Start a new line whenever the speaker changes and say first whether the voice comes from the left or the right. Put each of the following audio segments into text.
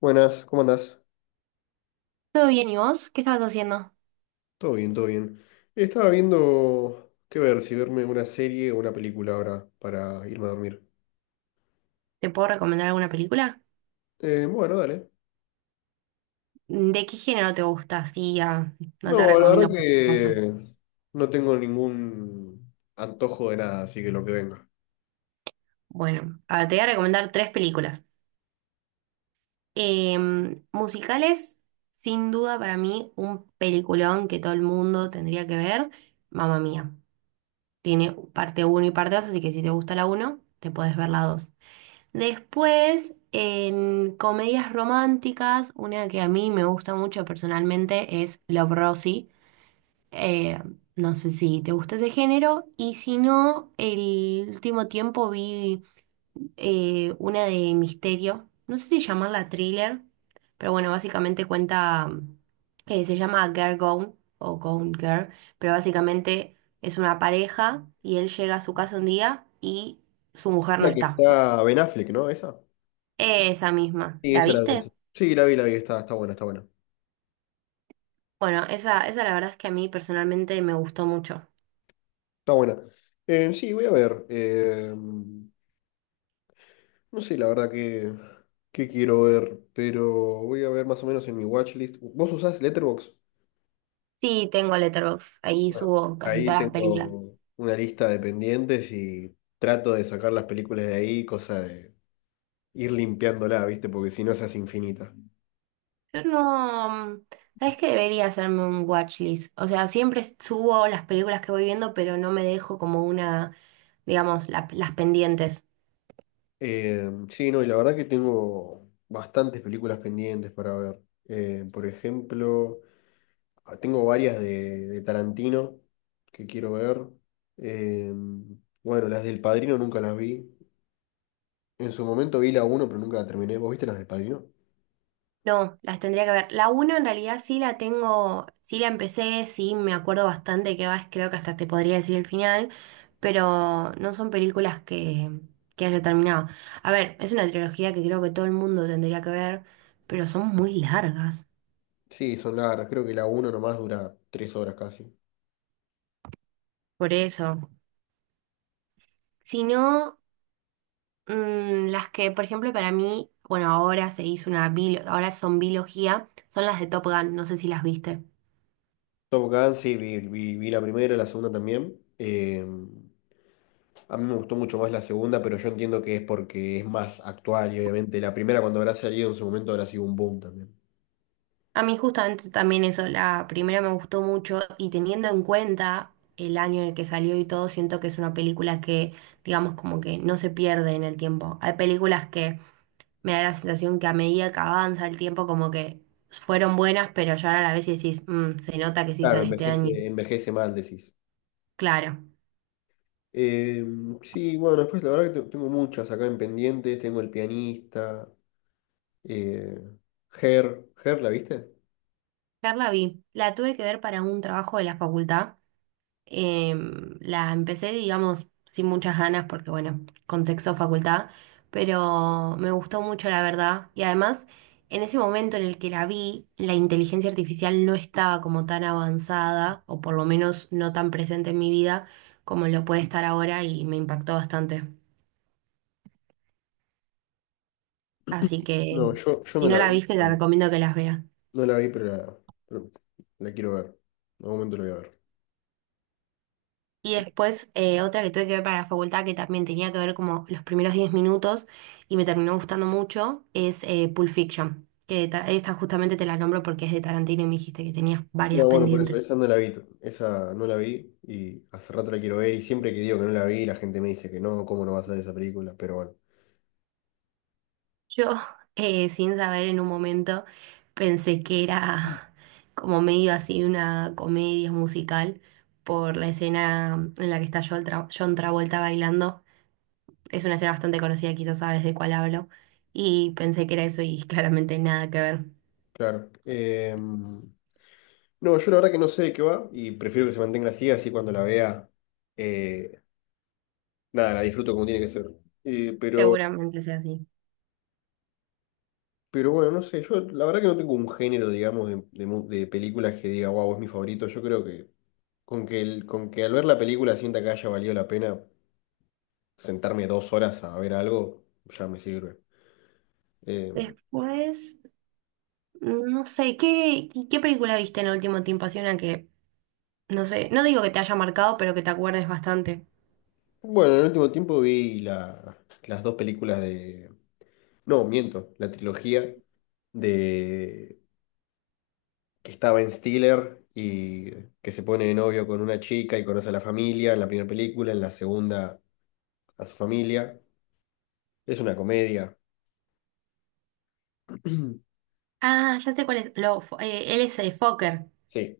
left: Buenas, ¿cómo andás?
right: ¿Todo bien y vos? ¿Qué estabas haciendo?
left: Todo bien, todo bien. Estaba viendo qué ver, si verme una serie o una película ahora para irme a dormir.
right: ¿Te puedo recomendar alguna película?
left: Bueno, dale.
right: ¿De qué género te gusta? Así ya no te
left: No, la
right: recomiendo
left: verdad
right: cualquier cosa.
left: que no tengo ningún antojo de nada, así que lo que venga.
right: Bueno, ahora te voy a recomendar tres películas. Musicales, sin duda para mí, un peliculón que todo el mundo tendría que ver, Mamma Mía. Tiene parte uno y parte 2, así que si te gusta la uno te podés ver la 2. Después, en comedias románticas, una que a mí me gusta mucho personalmente es Love, Rosie. Eh, no sé si te gusta ese género. Y si no, el último tiempo vi una de misterio. No sé si llamarla thriller, pero bueno, básicamente cuenta, se llama Girl Gone o Gone Girl, pero básicamente es una pareja y él llega a su casa un día y su mujer no
left: La que
right: está.
left: está Ben Affleck, ¿no? ¿Esa?
right: Esa misma.
left: Sí,
right: ¿La
left: esa la vi.
right: viste?
left: Sí, la vi, está, está buena, está buena.
right: Bueno, esa la verdad es que a mí personalmente me gustó mucho.
left: Está buena. Sí, voy a ver. No sé, la verdad que quiero ver, pero voy a ver más o menos en mi watchlist. ¿Vos usás Letterboxd?
right: Sí, tengo Letterboxd. Ahí
left: Bueno,
right: subo casi
left: ahí
right: todas las películas.
left: tengo una lista de pendientes y trato de sacar las películas de ahí, cosa de ir limpiándola, ¿viste? Porque si no, se hace infinita.
right: Yo no, sabes que debería hacerme un watchlist. O sea, siempre subo las películas que voy viendo, pero no me dejo como una, digamos, las pendientes.
left: Sí, no, y la verdad que tengo bastantes películas pendientes para ver. Por ejemplo, ah, tengo varias de Tarantino que quiero ver. Eh, bueno, las del Padrino nunca las vi. En su momento vi la uno pero nunca la terminé. ¿Vos viste las del Padrino?
right: No, las tendría que ver. La uno en realidad sí la tengo, sí la empecé, sí me acuerdo bastante que vas, creo que hasta te podría decir el final, pero no son películas que haya terminado. A ver, es una trilogía que creo que todo el mundo tendría que ver, pero son muy largas.
left: Sí, son largas. Creo que la 1 nomás dura 3 horas casi.
right: Por eso. Si no. Las que, por ejemplo, para mí, bueno, ahora se hizo ahora son biología, son las de Top Gun, no sé si las viste.
left: Top Gun, sí, vi la primera, la segunda también. A mí me gustó mucho más la segunda, pero yo entiendo que es porque es más actual y obviamente la primera cuando habrá salido en su momento habrá sido un boom también.
right: A mí justamente también eso, la primera me gustó mucho y teniendo en cuenta el año en el que salió y todo, siento que es una película que, digamos, como que no se pierde en el tiempo. Hay películas que me da la sensación que a medida que avanza el tiempo, como que fueron buenas, pero ya a la vez decís: "Mm, se nota que se hizo
left: Claro,
right: en este año".
left: envejece, envejece mal, decís.
right: Claro.
left: Eh, sí, bueno, después la verdad que tengo muchas acá en pendientes. Tengo El Pianista, eh, Her. ¿Her la viste?
right: Carla vi, la tuve que ver para un trabajo de la facultad. La empecé, digamos, sin muchas ganas porque, bueno, contexto facultad, pero me gustó mucho, la verdad. Y además, en ese momento en el que la vi, la inteligencia artificial no estaba como tan avanzada, o por lo menos no tan presente en mi vida como lo puede estar ahora y me impactó bastante. Así que,
left: No, yo no
right: si no
left: la
right: la
left: vi,
right: viste, te
left: pero,
right: recomiendo que las veas.
left: no la vi, pero la quiero ver. En algún momento la voy a ver.
right: Y después otra que tuve que ver para la facultad que también tenía que ver como los primeros 10 minutos y me terminó gustando mucho es Pulp Fiction, esa justamente te la nombro porque es de Tarantino y me dijiste que tenías varias
left: No, bueno, por eso,
right: pendientes.
left: esa no la vi, esa no la vi y hace rato la quiero ver y siempre que digo que no la vi la gente me dice que no, ¿cómo no vas a ver esa película? Pero bueno,
right: Yo, sin saber en un momento, pensé que era como medio así una comedia musical por la escena en la que está John Travolta bailando. Es una escena bastante conocida, quizás sabes de cuál hablo. Y pensé que era eso y claramente nada que ver.
left: claro. No, yo la verdad que no sé de qué va y prefiero que se mantenga así, así cuando la vea, eh, nada, la disfruto como tiene que ser. Eh, pero,
right: Seguramente sea así.
left: pero bueno, no sé, yo la verdad que no tengo un género, digamos, de películas que diga, wow, es mi favorito, yo creo que... Con con que al ver la película sienta que haya valido la pena sentarme dos horas a ver algo, ya me sirve. Eh,
right: Después, no sé, ¿qué película viste en el último tiempo? Así una que, no sé, no digo que te haya marcado, pero que te acuerdes bastante.
left: bueno, en el último tiempo las dos películas de... No, miento, la trilogía de que estaba en Stiller y que se pone de novio con una chica y conoce a la familia en la primera película, en la segunda a su familia. Es una comedia.
right: Ah, ya sé cuál es. Él es el Fokker.
left: Sí.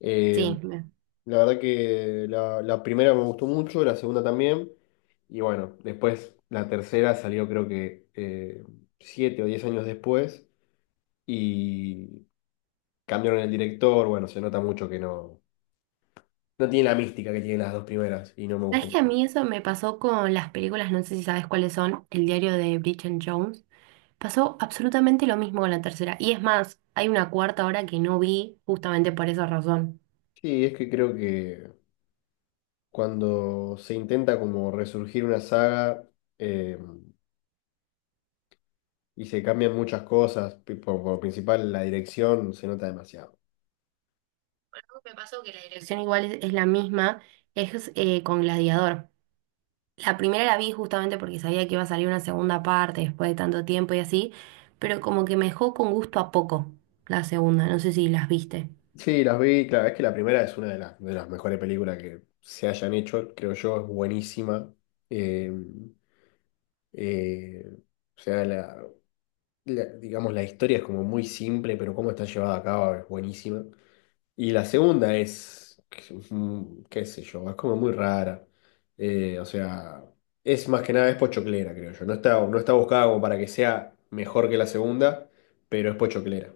left: Eh,
right: Sí.
left: la verdad que la primera me gustó mucho, la segunda también. Y bueno, después la tercera salió creo que siete o diez años después. Y cambiaron el director, bueno, se nota mucho que no, no tiene la mística que tienen las dos primeras y no me gustó
right: ¿Sabes que a
left: mucho.
right: mí eso me pasó con las películas? No sé si sabes cuáles son. El diario de Bridget Jones. Pasó absolutamente lo mismo con la tercera. Y es más, hay una cuarta ahora que no vi justamente por esa razón.
left: Sí, es que creo que cuando se intenta como resurgir una saga eh, y se cambian muchas cosas, por principal la dirección se nota demasiado.
right: Me pasó que la dirección igual es la misma, es con Gladiador. La primera la vi justamente porque sabía que iba a salir una segunda parte después de tanto tiempo y así, pero como que me dejó con gusto a poco la segunda, no sé si las viste.
left: Sí, las vi, claro, es que la primera es una de de las mejores películas que se hayan hecho, creo yo, es buenísima. Eh, eh, o sea, digamos, la historia es como muy simple, pero cómo está llevada a cabo es buenísima. Y la segunda es, mm, qué sé yo, es como muy rara. O sea, es más que nada, es pochoclera, creo yo. No está, no está buscada como para que sea mejor que la segunda, pero es pochoclera.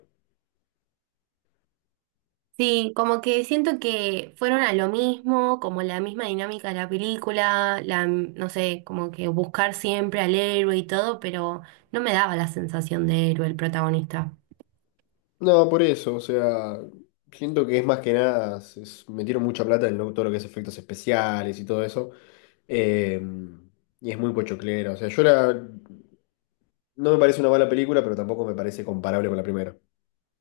right: Sí, como que siento que fueron a lo mismo, como la misma dinámica de la película, la, no sé, como que buscar siempre al héroe y todo, pero no me daba la sensación de héroe el protagonista.
left: No, por eso, o sea, siento que es más que nada, se metieron mucha plata en todo lo que es efectos especiales y todo eso. Eh, y es muy pochoclera, o sea, no me parece una mala película, pero tampoco me parece comparable con la primera.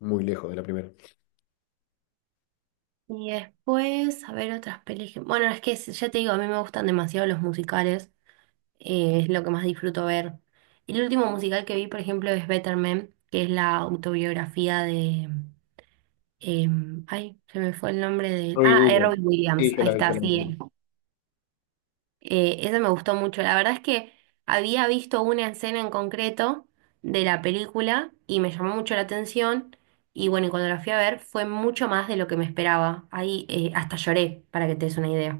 left: Muy lejos de la primera.
right: Y después, a ver otras películas. Bueno, es que ya te digo, a mí me gustan demasiado los musicales. Es lo que más disfruto ver. El último musical que vi, por ejemplo, es Better Man, que es la autobiografía de... ay, se me fue el nombre de...
left: Robbie
right: Ah,
left: Williams.
right: Robbie Williams,
left: Sí, yo
right: ahí
left: la vi, yo
right: está,
left: la
right: sí.
left: vi.
right: Ese me gustó mucho. La verdad es que había visto una escena en concreto de la película y me llamó mucho la atención. Y bueno, y cuando la fui a ver fue mucho más de lo que me esperaba. Ahí hasta lloré, para que te des una idea.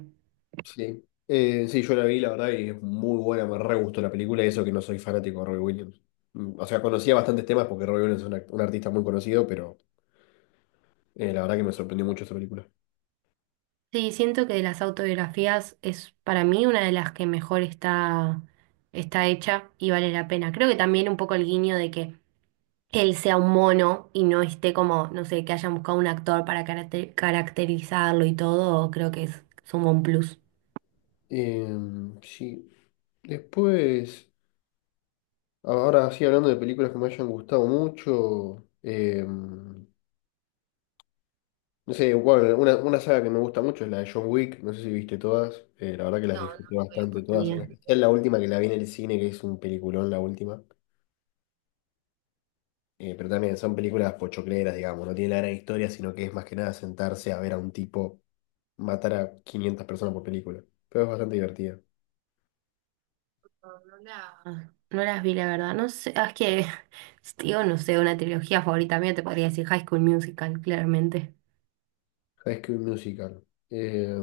left: Sí. Sí, yo la vi, la verdad, y es muy buena, me re gustó la película, y eso que no soy fanático de Robbie Williams. Mm, o sea, conocía bastantes temas porque Robbie Williams es un, un artista muy conocido, pero la verdad que me sorprendió mucho esa película.
right: Sí, siento que de las autobiografías es para mí una de las que mejor está hecha y vale la pena. Creo que también un poco el guiño de que él sea un mono y no esté como, no sé, que hayan buscado un actor para caracterizarlo y todo, creo que es, suma un plus.
left: Em, sí. Después, ahora sí, hablando de películas que me hayan gustado mucho, no sé bueno, una saga que me gusta mucho es la de John Wick, no sé si viste todas, la verdad que las disfruté bastante todas, en especial la última que la vi en el cine, que es un peliculón la última, pero también son películas pochocleras, digamos, no tiene la gran historia, sino que es más que nada sentarse a ver a un tipo matar a 500 personas por película, pero es bastante divertida.
right: No las vi, la verdad. No sé, es que, digo, no sé, una trilogía favorita mía te podría decir High School Musical, claramente.
left: High School Musical. Eh,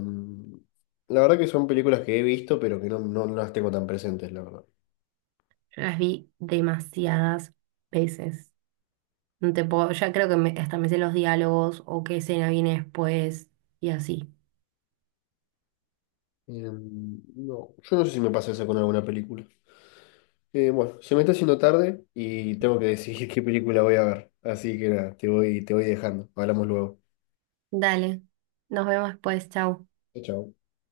left: la verdad que son películas que he visto, pero que no, no, no las tengo tan presentes, la verdad.
right: No las vi demasiadas veces. No te puedo, ya creo que hasta me sé los diálogos o qué escena viene después y así.
left: No, yo no sé si me pasa eso con alguna película. Bueno, se me está haciendo tarde y tengo que decidir qué película voy a ver. Así que nada, te voy dejando. Hablamos luego.
right: Dale, nos vemos después, chau.
left: Chao. Chao.